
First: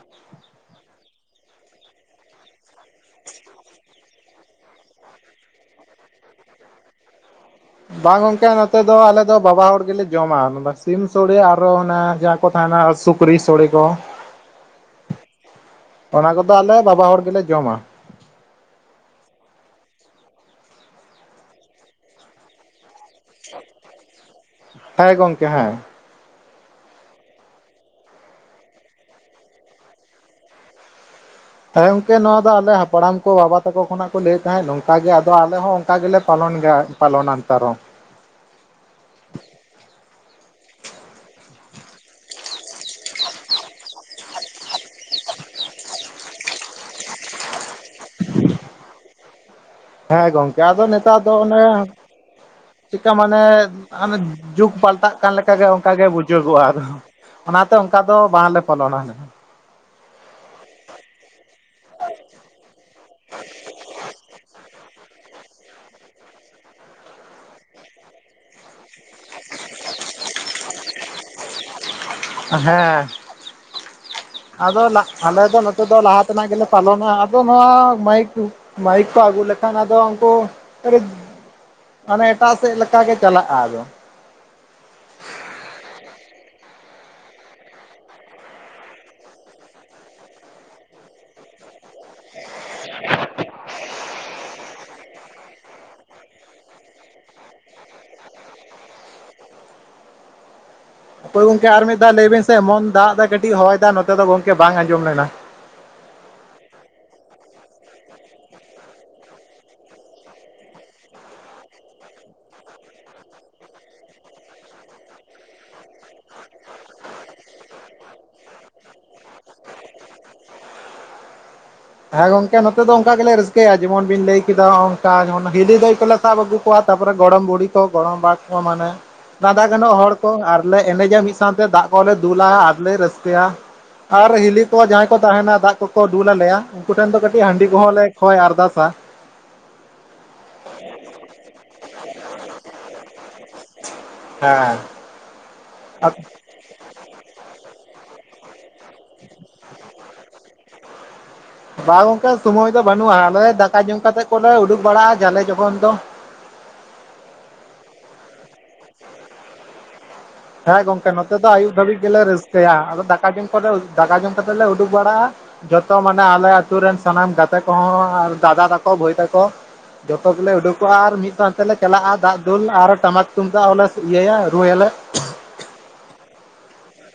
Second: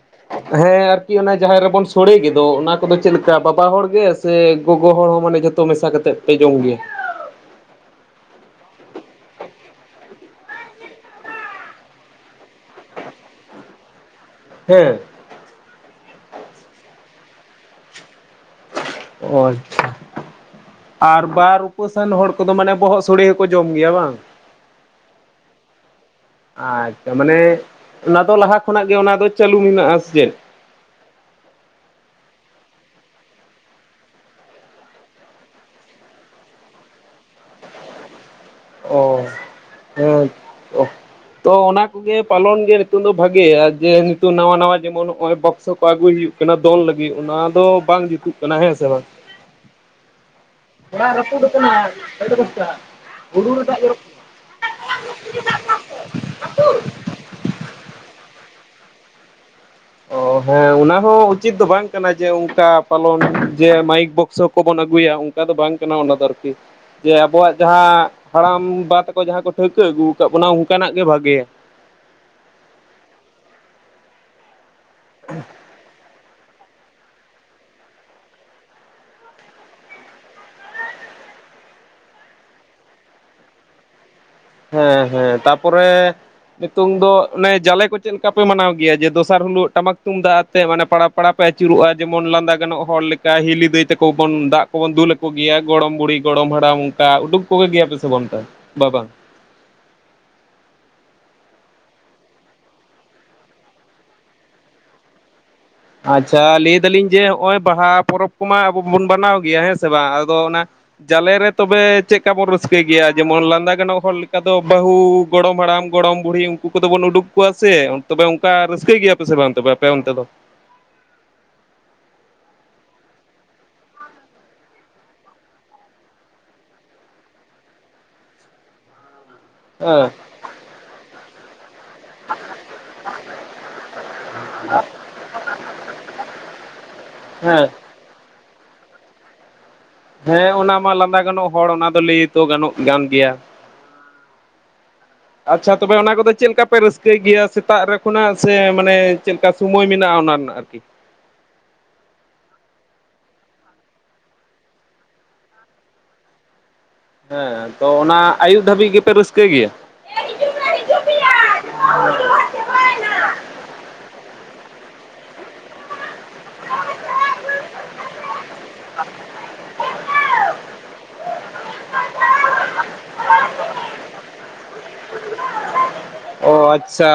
ᱦᱮᱸ ᱟᱨᱠᱤ ᱚᱱᱟ ᱡᱟᱦᱮᱨ ᱨᱮᱵᱚᱱ ᱥᱳᱲᱮ ᱜᱮᱫᱚ ᱚᱱᱟ ᱠᱚᱫᱚ ᱪᱮᱫ ᱞᱮᱠᱟ ᱵᱟᱵᱟ ᱦᱚᱲ ᱜᱮ ᱥᱮ ᱜᱚᱜᱚ ᱦᱚᱲ ᱦᱚᱸ ᱢᱟᱱᱮ ᱡᱷᱚᱛᱚ ᱢᱮᱥᱟ ᱠᱟᱛᱮᱫ ᱯᱮ ᱡᱚᱢ ᱜᱮᱭᱟ? ᱵᱟᱝ ᱜᱚᱝᱠᱮ ᱱᱚᱛᱮ ᱫᱚ ᱟᱞᱮ ᱫᱚ ᱵᱟᱵᱟ ᱦᱚᱲ ᱜᱮᱞᱮ ᱡᱚᱢᱟ, ᱥᱤᱢ ᱥᱳᱲᱮ ᱟᱨᱚ ᱚᱱᱟ ᱠᱚ ᱛᱟᱦᱮᱱᱟ ᱥᱩᱠᱨᱤ ᱥᱳᱲᱮ ᱠᱚ᱾ ᱦᱮᱸ᱾ ᱚᱱᱟ ᱠᱚᱫᱚ ᱟᱞᱮ ᱵᱟᱵᱟ ᱦᱚᱲ ᱜᱮᱞᱮ ᱡᱚᱢᱟ᱾ ᱚ ᱟᱪᱪᱷᱟ ᱟᱨ ᱵᱟᱨ ᱩᱯᱟᱹᱥᱟᱱ ᱦᱚᱲ ᱠᱚᱫᱚ ᱢᱟᱱᱮ ᱵᱚᱦᱚᱜ ᱥᱳᱲᱮ ᱦᱚᱸᱠᱚ ᱡᱚᱢ ᱜᱮᱭᱟ ᱵᱟᱝ? ᱦᱮᱸ ᱜᱚᱝᱠᱮ ᱦᱮᱸ ᱟᱪᱪᱷᱟ ᱢᱟᱱᱮ ᱚᱱᱟ ᱫᱚ ᱞᱟᱦᱟ ᱠᱷᱚᱱᱟᱜ ᱜᱮ ᱚᱱᱟ ᱫᱚ ᱪᱟᱹᱞᱩ ᱢᱮᱱᱟᱜᱼᱟ ᱥᱮ ᱪᱮᱫ? ᱦᱮᱸ ᱜᱚᱝᱠᱮ ᱱᱚᱣᱟ ᱫᱚ ᱟᱞᱮ ᱦᱟᱯᱲᱟᱢ ᱠᱚ ᱵᱟᱵᱟ ᱛᱟᱠᱚ ᱠᱷᱚᱱᱟᱜ ᱠᱚ ᱞᱟᱹᱭᱮᱫ ᱛᱟᱦᱮᱸᱫ ᱱᱚᱝᱠᱟ ᱜᱮ ᱟᱫᱚ ᱟᱞᱮ ᱦᱚᱸ ᱚᱱᱠᱟ ᱜᱮᱞᱮ ᱯᱟᱞᱚᱱ ᱜᱮᱭᱟ᱾ [unintelligible] ᱚ ᱦᱮᱸ [unintelligible] ᱛᱚ ᱚᱱᱟ ᱠᱚᱜᱮ ᱯᱟᱞᱚᱱ ᱜᱮ ᱱᱤᱛᱚᱝ ᱫᱚ ᱵᱷᱟᱜᱮ ᱡᱮ ᱱᱤᱛᱚᱜ ᱱᱟᱣᱟ ᱱᱟᱣᱟ ᱡᱮᱢᱚᱱ ᱱᱚᱜᱼᱚᱭ ᱵᱚᱠᱥᱚ ᱠᱚ ᱟᱹᱜᱩᱭ ᱦᱩᱭᱩᱜ ᱫᱚᱱ ᱞᱟᱹᱜᱤᱫ ᱚᱱᱟ ᱫᱚ ᱵᱟᱝ ᱡᱩᱛᱩᱜ ᱠᱟᱱᱟ ᱦᱮᱸ ᱥᱮ ᱵᱟᱝ? ᱦᱮᱸ ᱜᱚᱢᱠᱮ ᱟᱫᱚ ᱚᱲᱟᱜ ᱱᱮᱛᱟᱨ ᱫᱚ ᱨᱟᱹᱯᱩᱫ ᱚᱱᱮ ᱟᱠᱟᱱᱟ ᱟᱹᱰᱤ ᱠᱚᱥᱴᱚ ᱪᱮᱠᱟ ᱢᱟᱱᱮ ᱦᱩᱰᱩᱨ ᱫᱟᱜ ᱡᱚᱨᱚᱜ ᱡᱩᱜᱽ ᱯᱟᱞᱴᱟᱜ ᱠᱟᱱ ᱞᱮᱠᱟᱜᱮ ᱚᱱᱠᱟᱜ ᱜᱮ ᱵᱩᱡᱟᱹᱜᱚᱜᱼᱟ ᱟᱫᱚ᱾ ᱚᱱᱟᱛᱮ ᱚᱱᱠᱟ ᱫᱚ ᱵᱟᱝᱞᱮ ᱯᱚᱞᱚᱱᱟ᱾ ᱚᱻ ᱦᱮᱸ ᱚᱱᱟ ᱦᱚᱸ ᱩᱪᱤᱛ ᱫᱚ ᱵᱟᱝ ᱠᱟᱱᱟ ᱡᱮ ᱚᱱᱠᱟ ᱯᱟᱞᱚᱱ ᱡᱮ ᱢᱟᱭᱤᱠ ᱵᱚᱠᱥᱚ ᱠᱚᱵᱚᱱ ᱟᱹᱜᱩᱭᱟ ᱚᱱᱠᱟ ᱫᱚ ᱵᱟᱝ ᱠᱟᱱᱟ ᱚᱱᱟ ᱫᱚ ᱟᱨᱠᱤ᱾ ᱡᱮ ᱟᱵᱚᱣᱟᱜ ᱡᱟᱦᱟᱸ ᱦᱟᱲᱟᱢ ᱵᱟ ᱛᱟᱠᱚ ᱡᱟᱦᱟᱸ ᱠᱚ ᱴᱷᱟᱹᱣᱠᱟᱹ ᱟᱹᱜᱩ ᱠᱟᱜ ᱵᱚᱱᱟ ᱚᱱᱠᱟᱱᱟᱜ ᱜᱮ ᱵᱷᱟᱜᱮᱭᱟ᱾ ᱦᱮᱸ ᱟᱫᱚ ᱟᱞᱮ ᱫᱚ ᱱᱚᱛᱮ ᱫᱚ ᱞᱟᱦᱟ ᱛᱮᱱᱟᱜ ᱜᱮᱞᱮ, ᱯᱟᱞᱚᱱᱟ ᱟᱫᱚ ᱱᱚᱣᱟ ᱢᱟᱭᱤᱠ ᱢᱟᱭᱤᱠ ᱠᱚ ᱟᱹᱜᱩ ᱞᱮᱠᱷᱟᱱ ᱟᱫᱚ ᱩᱱᱠᱩ, ᱢᱟᱱᱮ ᱮᱴᱟᱜ ᱥᱮᱫ ᱞᱮᱠᱟᱜᱮ ᱪᱟᱞᱟᱜᱼᱟ ᱟᱫᱚ᱾ ᱦᱮᱸ ᱦᱮᱸ ᱛᱟᱯᱚᱨᱮ᱾ ᱱᱤᱛᱚᱝ ᱫᱚ ᱚᱱᱮ ᱡᱟᱞᱮ ᱠᱚ ᱪᱮᱫ ᱞᱮᱠᱟ ᱯᱮ ᱢᱟᱱᱟᱣ ᱜᱮᱭᱟ ᱡᱮ ᱫᱚᱥᱟᱨ ᱦᱤᱞᱳᱜ ᱴᱟᱢᱟᱠ ᱛᱩᱢᱫᱟᱹᱜ, ᱥᱮ ᱢᱟᱱᱮ ᱯᱟᱲᱟ ᱯᱟᱲᱟ ᱯᱮ ᱟᱹᱪᱩᱨᱚᱜᱼᱟ ᱡᱮᱢᱚᱱ ᱞᱟᱸᱫᱟ ᱜᱟᱱᱚᱜ ᱦᱚᱲ ᱞᱮᱠᱟ ᱦᱤᱞᱤ ᱫᱟᱹᱭ ᱛᱟᱠᱚ ᱵᱚᱱ ᱫᱟᱜᱼᱼ ᱠᱚᱵᱚᱱ ᱫᱩᱞ ᱟᱠᱚ ᱜᱮᱭᱟ ᱜᱚᱲᱚᱢ ᱵᱩᱲᱦᱤ ᱜᱚᱲᱚᱢ ᱦᱟᱲᱟᱢ ᱚᱱᱠᱟ ᱩᱰᱩᱠ ᱠᱚᱜᱮ ᱜᱮᱭᱟ ᱯᱮᱥᱮ ᱵᱟᱝ ᱚᱱᱠᱟ ᱵᱟ ᱵᱟᱝ, ᱦᱳᱭ ᱜᱚᱢᱠᱮ ᱟᱨ ᱢᱤᱫ ᱫᱷᱟᱣ ᱞᱟᱹᱭ ᱵᱤᱱ ᱥᱮ ᱮᱢᱚᱱ ᱫᱟᱜ ᱮᱫᱟᱭ ᱠᱟᱹᱴᱤᱡ ᱦᱚᱭ ᱫᱟ ᱱᱚᱛᱮ ᱫᱚ ᱜᱚᱝᱠᱮ ᱵᱟᱝ ᱟᱸᱡᱚᱢ ᱞᱮᱱᱟ? ᱟᱪᱪᱷᱟ ᱞᱟᱹᱭ ᱫᱟᱞᱤᱧ ᱡᱮ ᱦᱚᱜᱚᱭ ᱵᱟᱦᱟ ᱯᱚᱨᱚᱵᱽ ᱠᱚᱢᱟ ᱟᱵᱚ ᱵᱚᱱ ᱢᱟᱱᱟᱣ ᱜᱮᱭᱟ ᱦᱮᱸ ᱥᱮ ᱵᱟᱝ ᱟᱫᱚ ᱚᱱᱮ, ᱡᱟᱞᱮ ᱨᱮ ᱛᱚᱵᱮ ᱪᱮᱫᱠᱟ ᱵᱚᱱ ᱨᱟᱹᱥᱠᱟᱹᱭ ᱜᱮᱭᱟ ᱡᱮᱢᱚᱱ ᱞᱟᱸᱫᱟ ᱜᱟᱱᱚᱜ ᱦᱚᱲ ᱞᱮᱠᱟ ᱫᱚ ᱵᱟᱹᱦᱩ ᱜᱚᱲᱚᱢ ᱦᱟᱲᱟᱢ ᱜᱚᱲᱚᱢ ᱵᱩᱲᱦᱤ ᱩᱱᱠᱩ ᱠᱚᱫᱚ ᱵᱚᱱ ᱩᱰᱩᱠ ᱠᱚᱣᱟ ᱥᱮ ᱛᱚᱵᱮ ᱚᱱᱠᱟ ᱨᱟᱹᱥᱠᱟᱹ ᱜᱮᱭᱟ ᱯᱮ ᱥᱮ ᱵᱟᱝ ᱟᱯᱮ ᱚᱱᱛᱮ ᱫᱚ? ᱦᱮᱸ ᱜᱚᱝᱠᱮ ᱱᱚᱛᱮ ᱫᱚ ᱚᱱᱠᱟ ᱜᱮᱞᱮ ᱨᱟᱹᱥᱠᱟᱹᱭᱟ ᱡᱮᱢᱚᱱ ᱵᱤᱱ ᱞᱟᱹᱭ ᱠᱮᱫᱟ ᱦᱚᱸ ᱱᱚᱝᱠᱟ ᱦᱚᱸ ᱦᱤᱞᱤ ᱫᱟᱹᱭ ᱠᱚᱞᱮ, ᱥᱟᱵ ᱟᱹᱜᱩ ᱠᱚᱣᱟ ᱛᱟᱯᱚᱨᱮ ᱜᱚᱲᱚᱢ ᱵᱩᱲᱦᱤ ᱠᱚ ᱜᱚᱲᱚᱢ ᱵᱟᱜ ᱠᱚ ᱢᱟᱱᱮ ᱞᱟᱸᱫᱟ ᱜᱟᱱᱚᱜ ᱦᱮᱸ ᱦᱚᱲ ᱠᱚ ᱟᱨᱞᱮ ᱮᱱᱮᱡᱟ ᱢᱤᱫ ᱥᱟᱶᱛᱮ ᱫᱟᱜ, ᱠᱚᱞᱮ ᱫᱩᱞᱟ ᱟᱨᱞᱮ ᱨᱟᱹᱥᱠᱟᱹᱭᱟ ᱟᱨ ᱦᱤᱞᱤ ᱠᱚ ᱡᱟᱦᱟᱸᱭ ᱠᱚ ᱛᱟᱦᱮᱱᱟ ᱫᱟᱜ ᱠᱚᱠᱚ ᱫᱩ ᱞᱟᱞᱮᱭᱟ᱾ ᱩᱱᱠᱩ ᱴᱷᱮᱱ ᱠᱟᱹᱴᱤᱡ ᱦᱟᱺᱰᱤ ᱦᱮᱸ ᱠᱚᱸᱦᱚ ᱞᱮ ᱠᱷᱚᱭ ᱟᱨᱫᱟᱥᱟ᱾ ᱦᱮᱸ ᱚᱱᱟ ᱢᱟ ᱞᱟᱸᱫᱟ ᱜᱟᱱᱚᱜ ᱦᱚᱲ ᱚᱱᱟ ᱫᱚ ᱞᱟᱹᱭ ᱛᱚ ᱜᱟᱱᱚᱜ ᱠᱟᱱ ᱜᱮᱭᱟ᱾ ᱦᱮᱸ ᱟᱪᱪᱷᱟ ᱛᱚᱵᱮ ᱚᱱᱟ ᱠᱚᱫᱚ ᱪᱮᱫ ᱞᱮᱠᱟᱯ, ᱯᱮ ᱨᱟᱹᱥᱠᱟᱹᱭ ᱜᱮᱭᱟ ᱥᱮᱛᱟᱜ ᱨᱮ ᱠᱷᱚᱱᱟᱜ ᱥᱮ ᱢᱟᱱᱮ ᱪᱮᱫ ᱞᱮᱠᱟ ᱥᱚᱢᱚᱭ ᱢᱮᱱᱟᱜᱼᱟ ᱚᱱᱟ ᱨᱮᱱᱟᱜ ᱟᱨᱠᱤ? ᱵᱟᱝ ᱜᱚᱝᱠᱮ ᱥᱚᱢᱚᱭ ᱫᱚ ᱵᱟᱹᱱᱩᱜᱼᱟ ᱟᱞᱮ ᱫᱟᱠᱟ ᱡᱚᱢ ᱠᱟᱛᱮᱫ ᱠᱚᱞᱮ ᱩᱰᱩᱠ ᱵᱟᱲᱟᱜᱼᱟ ᱡᱷᱟᱞᱮ ᱡᱚᱠᱷᱚᱱ ᱫᱚ᱾ ᱦᱮᱸ ᱛᱚ ᱚᱱᱟ ᱟᱹᱭᱩᱵ ᱫᱷᱟᱹᱵᱤᱡ ᱜᱮᱯᱮ ᱨᱟᱹᱥᱠᱟᱹᱭ ᱜᱮᱭᱟ? ᱦᱮᱸ ᱜᱚᱢᱠᱮ ᱱᱚᱛᱮ ᱫᱚ ᱟᱹᱭᱩᱵ ᱫᱷᱟᱹᱵᱤᱡ ᱜᱮᱞᱮ ᱨᱟᱹᱥᱠᱟᱹᱭᱟ ᱟᱫᱚ ᱫᱟᱠᱟ ᱡᱚᱢ ᱯᱚᱨᱮ, ᱫᱟᱠᱟ ᱡᱚᱢ ᱠᱟᱛᱮᱫ ᱞᱮ ᱩᱰᱩᱠ ᱵᱟᱲᱟᱜᱼᱟ᱾ ᱡᱚᱛᱚ ᱢᱟᱱᱮ ᱟᱞᱮ ᱟᱛᱩ ᱨᱮᱱ ᱥᱟᱱᱟᱢ ᱜᱟᱛᱮ ᱠᱚᱦᱚᱸ ᱟᱨ ᱫᱟᱫᱟ ᱛᱟᱠᱚ ᱵᱷᱟᱹᱭ ᱛᱟᱠᱚᱼᱼ ᱡᱚᱛᱚ ᱜᱮᱞᱮ ᱩᱰᱩᱠᱚᱜᱼᱟ ᱟᱨ ᱢᱤᱫ ᱥᱟᱶ, ᱛᱮᱞᱮ ᱪᱟᱞᱟᱜᱼᱟ ᱫᱟᱜ ᱫᱩᱞ ᱟᱨ ᱴᱟᱢᱟᱠ ᱛᱩᱢᱫᱟᱹᱜ ᱦᱚᱸᱞᱮ ᱤᱭᱟᱹᱭᱟ ᱨᱩ ᱟᱞᱮ᱾ ᱚ ᱟᱪᱪᱷᱟ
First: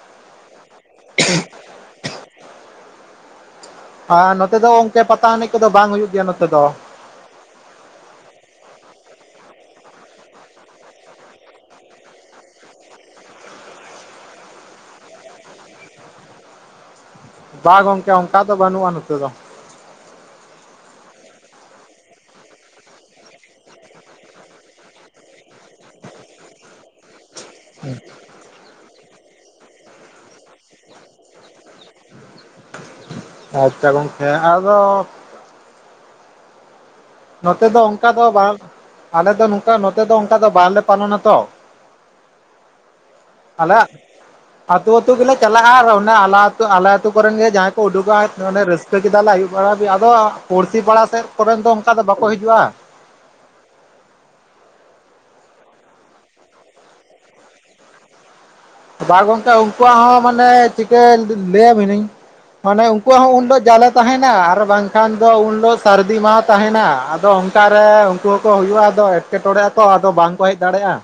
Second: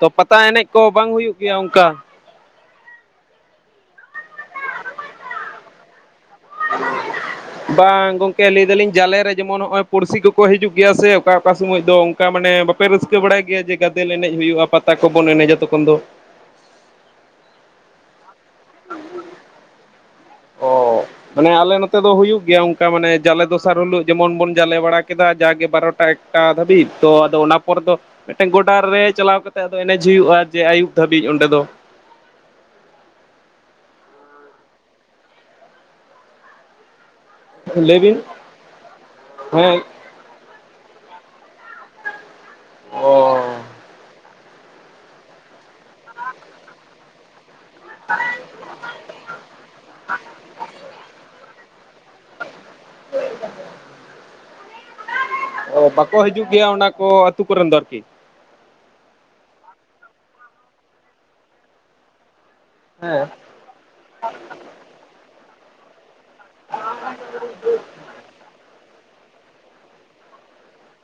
ᱛᱚ ᱯᱟᱛᱟ ᱮᱱᱮᱡ ᱠᱚ ᱵᱟᱝ ᱦᱩᱭᱩᱜ ᱚᱱᱠᱟ? ᱟᱨ ᱱᱚᱛᱮ ᱫᱚ ᱜᱚᱢᱠᱮ ᱯᱟᱛᱟ ᱮᱱᱮᱡ ᱠᱚᱫᱚ ᱵᱟᱝ ᱦᱩᱭᱩᱜ ᱜᱮᱭᱟ ᱱᱚᱛᱮ ᱫᱚ᱾ ᱵᱟᱝ ᱜᱚᱝᱠᱮ ᱞᱟᱹᱭ ᱫᱟᱞᱤᱧ ᱡᱟᱞᱮ ᱨᱮ ᱡᱮᱢᱚᱱ ᱱᱚᱜᱼᱚᱭ ᱯᱩᱲᱥᱤ ᱠᱚᱠᱚ ᱦᱤᱡᱩᱜ ᱜᱮᱭᱟ ᱥᱮ ᱚᱠᱟ ᱚᱠᱟ ᱥᱩᱢᱟᱹᱭ ᱫᱚ? ᱚᱠᱟ ᱢᱟᱱᱮ ᱵᱟᱯᱮ ᱨᱟᱹᱥᱠᱟᱹ ᱵᱟᱲᱟᱭ ᱜᱮᱭᱟ ᱡᱮ ᱜᱟᱫᱮᱞ ᱮᱱᱮᱡ ᱦᱩᱭᱩᱜᱼᱟ ᱯᱟᱛᱟ ᱠᱚᱵᱚᱱ ᱮᱱᱮᱡᱟ ᱛᱚᱠᱷᱚᱱ ᱫᱚ᱾ ᱵᱟ ᱜᱚᱢᱠᱮ ᱚᱱᱠᱟ ᱫᱚ ᱵᱟᱹᱱᱩᱜᱼᱟ ᱱᱚᱛᱮ ᱫᱚ᱾ ᱚᱸ ᱢᱟᱱᱮ ᱟᱞᱮ ᱱᱚᱛᱮ ᱫᱚ ᱦᱩᱭᱩᱜ ᱜᱮᱭᱟ ᱚᱱᱠᱟ ᱢᱟᱱᱮ ᱡᱟᱞᱮ ᱫᱚᱥᱟᱨ ᱦᱤᱞᱳᱜ ᱡᱮᱢᱚᱱ ᱵᱚᱱ ᱡᱟᱞᱮ ᱵᱟᱲᱟ ᱠᱮᱫᱟ ᱡᱟᱜᱮ ᱵᱟᱨᱚ ᱮᱠᱴᱟ ᱫᱷᱟᱵᱤᱡ᱾ ᱛᱚ ᱟᱫᱚ ᱚᱱᱟ ᱯᱚᱨᱮ ᱫᱚ ᱢᱤᱫᱴᱮᱱ ᱜᱚᱰᱟ ᱨᱮ ᱪᱟᱞᱟᱣ ᱠᱟᱛᱮᱜ ᱟᱫᱚ ᱮᱱᱮᱡ ᱦᱩᱭᱩᱜᱼᱟ ᱡᱮ ᱟᱹᱭᱩᱵ ᱫᱷᱟᱹᱵᱤᱡ ᱚᱱᱰᱮ ᱫᱚ᱾ ᱟᱪᱪᱷᱟ ᱜᱚᱢᱠᱮ ᱟᱫᱚ ᱱᱚᱛᱮ ᱫᱚ ᱞᱟᱹᱭ ᱚᱱᱠᱟ ᱵᱤᱱ ᱫᱚ ᱵᱟᱝ ᱟᱞᱮ ᱫᱚ ᱱᱚᱝᱠᱟ ᱦᱮᱸ ᱱᱚᱛᱮ ᱫᱚ ᱚᱱᱠᱟ ᱫᱚ ᱵᱟᱞᱮ ᱯᱟᱞᱚᱱᱟᱛᱚ᱾ ᱚ ᱟᱞᱮᱜ ᱟᱹᱛᱩ ᱟᱹᱛᱩ ᱜᱮᱞᱮ ᱪᱟᱞᱟᱜᱼᱟ ᱟᱨ ᱚᱱᱟ ᱟᱞᱮ ᱟᱹᱛᱩ ᱟᱞᱮ ᱟᱹᱛᱩ ᱠᱚᱨᱮᱱ ᱜᱮ ᱡᱟᱦᱟᱸ, ᱠᱚ ᱩᱰᱩᱠᱚᱜ-ᱟ ᱚᱱᱮ ᱨᱟᱹᱥᱟᱹ, ᱯᱤᱴᱷᱟᱹ ᱠᱮᱫᱟᱞᱮ ᱟᱹᱭᱩᱵ ᱵᱮᱲᱟ ᱦᱟᱵᱤᱡ ᱟᱫᱚ ᱯᱩᱲᱥᱤ ᱯᱟᱲᱟ ᱥᱮᱫ ᱠᱚᱨᱮᱱ ᱫᱚ ᱚᱱᱠᱟ ᱫᱚ ᱵᱟᱠᱚ ᱦᱤᱡᱩᱜᱼᱟ᱾ ᱦᱳᱭ ᱛᱟᱦᱞᱮ ᱚ ᱵᱟᱠᱚ ᱦᱤᱡᱩᱜ ᱜᱮᱭᱟ ᱚᱱᱟ ᱠᱚ ᱟᱹᱛᱩ ᱠᱚᱨᱮᱱ ᱫᱚ ᱟᱨᱠᱤ᱾ ᱵᱟ ᱜᱚᱢᱠᱮ ᱩᱱᱠᱩᱣᱟᱜ ᱦᱚᱸ ᱢᱟᱱᱮ ᱪᱤᱠᱟᱹ ᱞᱟᱹᱭᱟ ᱵᱤᱱᱟᱹᱧ ᱢᱟᱱᱮ ᱩᱱᱠᱩ ᱭᱟᱜ ᱦᱮᱸ ᱦᱚᱸ ᱩᱱ ᱦᱤᱞᱳᱜ ᱡᱟᱞᱮ ᱛᱟᱦᱮᱱᱟ ᱟᱨ ᱵᱟᱝᱠᱷᱟᱱ ᱫᱚ ᱩᱱ ᱦᱤᱞᱳᱜ ᱥᱟᱹᱨᱫᱤ ᱢᱟᱦᱟ ᱛᱟᱦᱮᱱᱟ ᱟᱫᱚ ᱚᱱᱠᱟ ᱨᱮ ᱩᱱᱠᱩ ᱦᱚᱸᱠᱚ ᱦᱩᱭᱩᱜᱼᱟ ᱟᱫᱚ ᱮᱸᱴᱠᱮᱴᱚᱬᱮᱜ ᱟᱠᱚ ᱟᱫᱚ ᱵᱟᱝ ᱠᱚ ᱦᱮᱡ ᱫᱟᱲᱮᱜᱼᱟ᱾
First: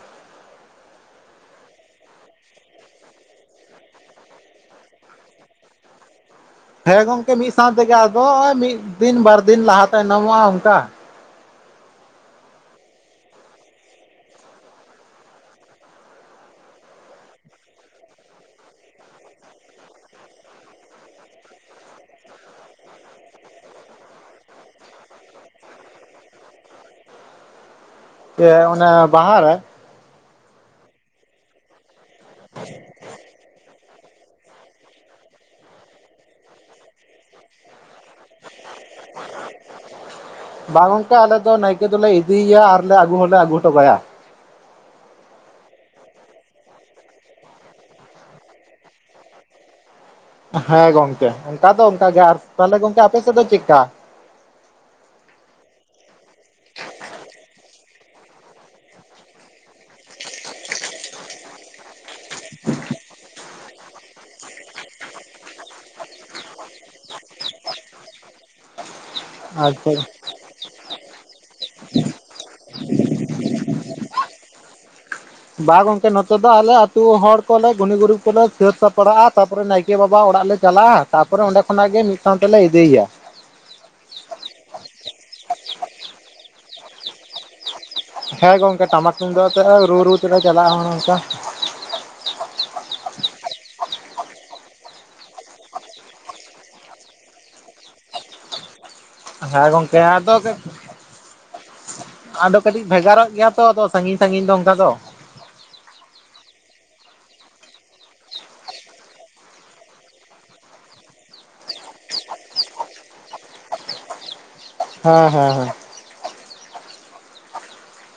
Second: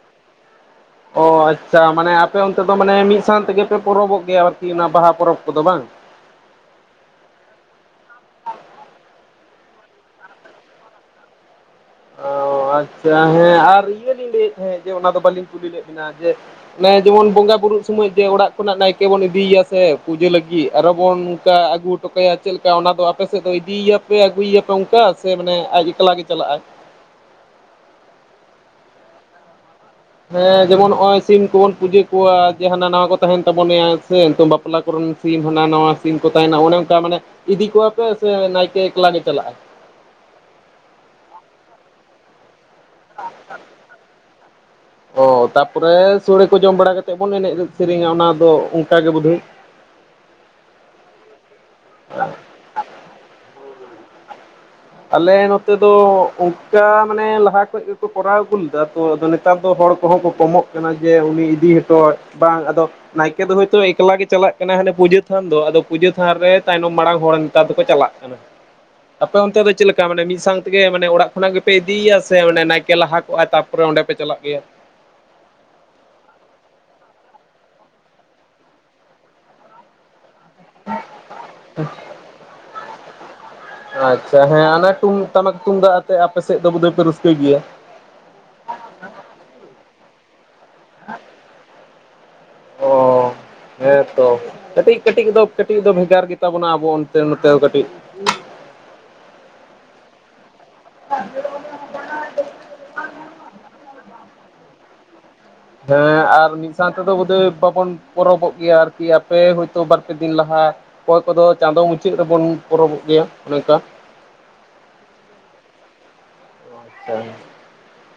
ᱚ ᱟᱪᱪᱷᱟ ᱢᱟᱱᱮ ᱟᱯᱮ ᱚᱱᱛᱮ ᱫᱚ ᱢᱟᱱᱮ ᱢᱤᱫ ᱥᱟᱶ ᱛᱮᱜᱮ ᱯᱮ ᱯᱚᱨᱚᱵᱚᱜ ᱜᱮᱭᱟ ᱟᱨᱠᱤ ᱚᱱᱟ ᱵᱟᱦᱟ ᱯᱚᱨᱚᱵᱽ ᱠᱚᱫᱚ ᱵᱟᱝ ᱾ ᱦᱮᱸ ᱜᱚᱝᱠᱮ ᱢᱤᱫ ᱥᱟᱶ ᱛᱮᱜᱮ ᱟᱫᱚ ᱦᱚᱜᱼᱚᱭ ᱢᱤᱫ ᱫᱤᱱ ᱵᱟᱨ ᱫᱤᱱ ᱞᱟᱦᱟ ᱛᱟᱭᱱᱚᱢᱚᱜᱼᱟ ᱚᱱᱠᱟ᱾ ᱚ ᱟᱪᱪᱷᱟ ᱦᱮᱸ ᱟᱨ ᱤᱭᱟᱹ ᱞᱤᱧ ᱞᱟᱹᱭᱮᱫ ᱛᱟᱦᱮᱸᱫ ᱡᱮ ᱚᱱᱟ ᱫᱚ ᱵᱟᱹᱞᱤᱧ ᱠᱩᱞᱤ ᱞᱮᱫ ᱵᱤᱱᱟ ᱡᱮ, ᱚᱱᱮ ᱡᱮᱢᱚᱱ ᱵᱚᱸᱜᱟ ᱵᱩᱨᱩᱜ ᱥᱚᱢᱚᱭ ᱡᱮ ᱚᱲᱟᱜ ᱠᱷᱚᱱᱟᱜ ᱱᱟᱭᱠᱮ ᱵᱚᱱ ᱤᱫᱤᱭᱮᱭᱟ ᱥᱮ ᱯᱩᱡᱟᱹ ᱞᱟᱹᱜᱤᱫ ᱟᱨᱚ ᱵᱚᱱ ᱚᱱᱠᱟ ᱟᱜᱩ ᱦᱚᱴᱚ ᱠᱟᱭᱟ ᱪᱮᱫ ᱞᱮᱠᱟ ᱚᱱᱟ ᱫᱚ ᱟᱯᱮᱥᱮᱫ ᱫᱚ ᱤᱫᱤᱭᱟᱯᱮ ᱟᱹᱜᱩᱭᱮᱭᱟᱯᱮ ᱚᱱᱠᱟ ᱥᱮ ᱢᱟᱱᱮ ᱟᱡ ᱮᱠᱞᱟ ᱜᱮ ᱪᱟᱞᱟᱜᱼᱟᱭ? ᱪᱮᱫ ᱚᱱᱮ ᱵᱟᱦᱟ ᱨᱮ? ᱦᱮᱸ, ᱡᱮᱢᱚᱱ ᱱᱚᱜ ᱚᱭ ᱥᱤᱢ ᱠᱚᱵᱚᱱ ᱯᱩᱡᱟᱹ ᱠᱚᱣᱟ ᱡᱮ ᱦᱟᱱᱟ ᱱᱟᱣᱟ ᱠᱚ ᱛᱟᱦᱮᱱ ᱛᱟᱵᱚᱱᱮ [unintelligible] ᱵᱟᱯᱞᱟ ᱠᱚᱨᱮᱱ ᱥᱤᱢ ᱦᱟᱱᱟ ᱱᱟᱣᱟ ᱥᱤᱢ ᱠᱚ ᱛᱟᱦᱮᱱᱟ ᱚᱱᱮ ᱚᱱᱠᱟ ᱢᱟᱱᱮ ᱤᱫᱤ ᱠᱚᱣᱟᱯᱮ ᱥᱮ ᱱᱟᱭᱠᱮ ᱮᱠᱞᱟ ᱜᱮ ᱪᱟᱞᱟᱜᱼᱟ? ᱵᱟᱝ ᱜᱚᱝᱠᱮ ᱟᱞᱮ ᱫᱚ ᱱᱟᱭᱠᱮ ᱫᱚᱞᱮ ᱤᱫᱤᱭᱮᱭᱟ ᱟᱨᱞᱮ ᱟᱹᱜᱩ ᱦᱚᱸᱞᱮ ᱟᱹᱜᱩ ᱦᱚᱴᱚ ᱠᱟᱭᱟ᱾ [inaudible] ᱚ ᱛᱟᱯᱚᱨᱮ ᱥᱚᱲᱮ ᱠᱚ ᱡᱚᱢ ᱵᱟᱲᱟ ᱠᱟᱛᱮᱫ ᱵᱚᱱ ᱮᱱᱮᱡ ᱥᱮᱨᱮᱧᱟ ᱚᱱᱟ ᱫᱚ ᱚᱱᱠᱟ ᱜᱮ ᱵᱳᱫᱷᱚᱭ᱾ ᱦᱮᱸ ᱜᱚᱝᱠᱮ ᱚᱱᱠᱟ ᱫᱚ ᱚᱱᱠᱟ ᱜᱮ, ᱟᱨ ᱛᱟᱦᱚᱞᱮ ᱜᱚᱝᱠᱮ ᱟᱯᱮᱥᱮᱫ ᱫᱚ ᱪᱮᱫᱠᱟ? ᱟᱞᱮ ᱱᱚᱛᱮ ᱫᱚ ᱚᱱᱠᱟ ᱢᱟᱱᱮ ᱞᱟᱦᱟ ᱠᱷᱚᱡ ᱜᱮᱠᱚ ᱠᱚᱨᱟᱣ ᱟᱹᱜᱩ ᱞᱮᱫᱟ ᱛᱚ ᱟᱫᱚ ᱱᱤᱛ ᱱᱮᱛᱟᱨ ᱫᱚ ᱦᱚᱲ ᱠᱚᱦᱚᱸ ᱠᱚ ᱠᱚᱢᱚᱜ ᱠᱟᱱᱟ ᱡᱮ, ᱩᱱᱤ ᱤᱫᱤ ᱦᱚᱴᱚᱭ ᱵᱟᱝ ᱟᱫᱚ ᱱᱟᱭ ᱠᱮ ᱫᱚ ᱦᱳᱭᱛᱳ ᱮᱠᱞᱟ ᱜᱮ ᱪᱟᱞᱟᱜ ᱠᱟᱱᱟ ᱾ ᱦᱟᱱᱮ ᱠᱮ ᱫᱚ ᱦᱳᱭ ᱛᱚ ᱮᱠᱞᱟ ᱜᱮ ᱪᱟᱞᱟᱜ ᱠᱟᱱᱟᱭ ᱦᱟᱱᱮ ᱯᱩᱡᱟᱹ ᱛᱷᱟᱱ ᱫᱚ ᱟᱫᱚ ᱯᱩᱡᱟᱹ ᱛᱷᱟᱱ ᱨᱮ ᱛᱟᱭᱱᱚᱢ ᱢᱟᱲᱟᱝ ᱦᱚᱲ ᱱᱮᱛᱟᱨ ᱫᱚᱠᱚ ᱪᱟᱞᱟᱜ ᱠᱟᱱᱟ᱾ ᱟᱯᱮ ᱚᱱᱛᱮ ᱫᱚ ᱟᱪᱪᱷᱟ ᱚᱰᱮ ᱢᱤᱫ ᱥᱟᱝ ᱛᱮᱜᱮ ᱢᱟᱱᱮ ᱚᱲᱟᱜ ᱠᱷᱚᱱᱟᱜ ᱜᱮᱯᱮ ᱤᱫᱤᱭᱮᱭᱟ, ᱥᱮ ᱚᱱᱮ ᱱᱟᱭᱠᱮ ᱞᱟᱦᱟ ᱠᱚᱜᱼᱟ ᱛᱟᱨᱯᱚᱨᱮ ᱚᱸᱰᱮ ᱯᱮ ᱪᱟᱞᱟᱜ ᱜᱮᱭᱟ? ᱵᱟᱝ ᱜᱚᱝᱠᱮ ᱱᱚᱛᱮ ᱫᱚ ᱟᱞᱮ ᱟᱹᱛᱩ ᱦᱚᱲ ᱠᱚᱞᱮ ᱜᱩᱱᱤ ᱜᱩᱨᱤᱵ ᱠᱚᱞᱮ ᱥᱟᱹᱛ ᱥᱟᱯᱲᱟᱜᱼᱟ ᱛᱟᱯᱚᱨᱮ ᱱᱟᱭᱠᱮ ᱵᱟᱵᱟ ᱚᱲᱟᱜ ᱞᱮ ᱪᱟᱞᱟᱜᱼᱟ, ᱛᱟᱯᱚᱨᱮ ᱚᱸᱰᱮ ᱠᱷᱚᱱᱟᱜ ᱜᱮ ᱢᱤᱫ ᱥᱟᱶ ᱛᱮᱞᱮ ᱤᱫᱤᱭᱮᱭᱟ᱾ ᱟᱪᱪᱷᱟ ᱦᱮᱸ ᱟᱱᱮ ᱴᱩᱢ ᱴᱟᱢᱟᱠ ᱛᱩᱢᱫᱟᱜ ᱟᱛᱮ ᱟᱯᱮ ᱥᱮᱫ ᱫᱚ ᱵᱳᱫᱚᱭᱯᱮ ᱨᱟᱹᱥᱠᱟᱹᱭ ᱜᱮᱭᱟ᱾ ᱦᱮᱸ ᱜᱚᱝᱠᱮ ᱴᱟᱢᱟᱠ ᱛᱩᱢᱫᱟᱜ ᱟᱛᱮ ᱨᱩ-ᱨᱩ ᱛᱮᱞᱮ ᱪᱟᱞᱟᱜᱼᱟ ᱦᱚᱜ ᱚ ᱱᱚᱝᱠᱟ᱾ ᱚ᱾ ᱦᱮᱸ ᱛᱚ ᱠᱟᱹᱴᱤᱡ ᱠᱟᱹᱴᱤᱡ ᱫᱚ ᱠᱟᱹᱴᱤᱡ ᱫᱚ ᱵᱷᱮᱜᱟᱨ ᱜᱮᱛᱟ ᱵᱚᱱᱟ ᱟᱵᱚ ᱚᱱᱛᱮ ᱱᱚᱛᱮ ᱫᱚ ᱠᱟᱹᱴᱤᱡ᱾ ᱦᱮᱸ ᱜᱚᱝᱠᱮ ᱟᱫᱚ ᱟᱫᱚ [unintelligible] ᱠᱟᱹᱴᱤᱡ ᱵᱷᱮᱜᱟᱨᱚᱜ ᱜᱮᱭᱟ ᱛᱚ ᱟᱫᱚ ᱥᱟᱺᱜᱤᱧ ᱥᱟᱺᱜᱤᱧ ᱫᱚ ᱚᱱᱠᱟ ᱫᱚ᱾ ᱦᱮᱸ ᱟᱨ ᱢᱤᱫ ᱥᱟᱶ ᱛᱮᱫᱚ ᱵᱚᱫᱷᱚᱭ ᱵᱟᱵᱚᱱ ᱯᱚᱨᱚᱵᱚᱜ ᱜᱮᱭᱟ ᱟᱨᱠᱤ ᱟᱯᱮ ᱦᱚᱭᱛᱳ ᱵᱟᱨ ᱯᱮ ᱫᱤᱱ ᱞᱟᱦᱟ ᱚᱠᱚᱭ ᱠᱚᱫᱚ ᱪᱟᱸᱫᱚ ᱢᱩᱪᱟᱹᱫ ᱨᱮᱵᱚᱱ ᱯᱚᱨᱚᱵᱚᱜ ᱜᱮᱭᱟ ᱚᱱᱮ ᱚᱱᱠᱟ᱾ ᱦᱮᱸ ᱦᱮᱸ ᱦᱮᱸ᱾ [unintelligible]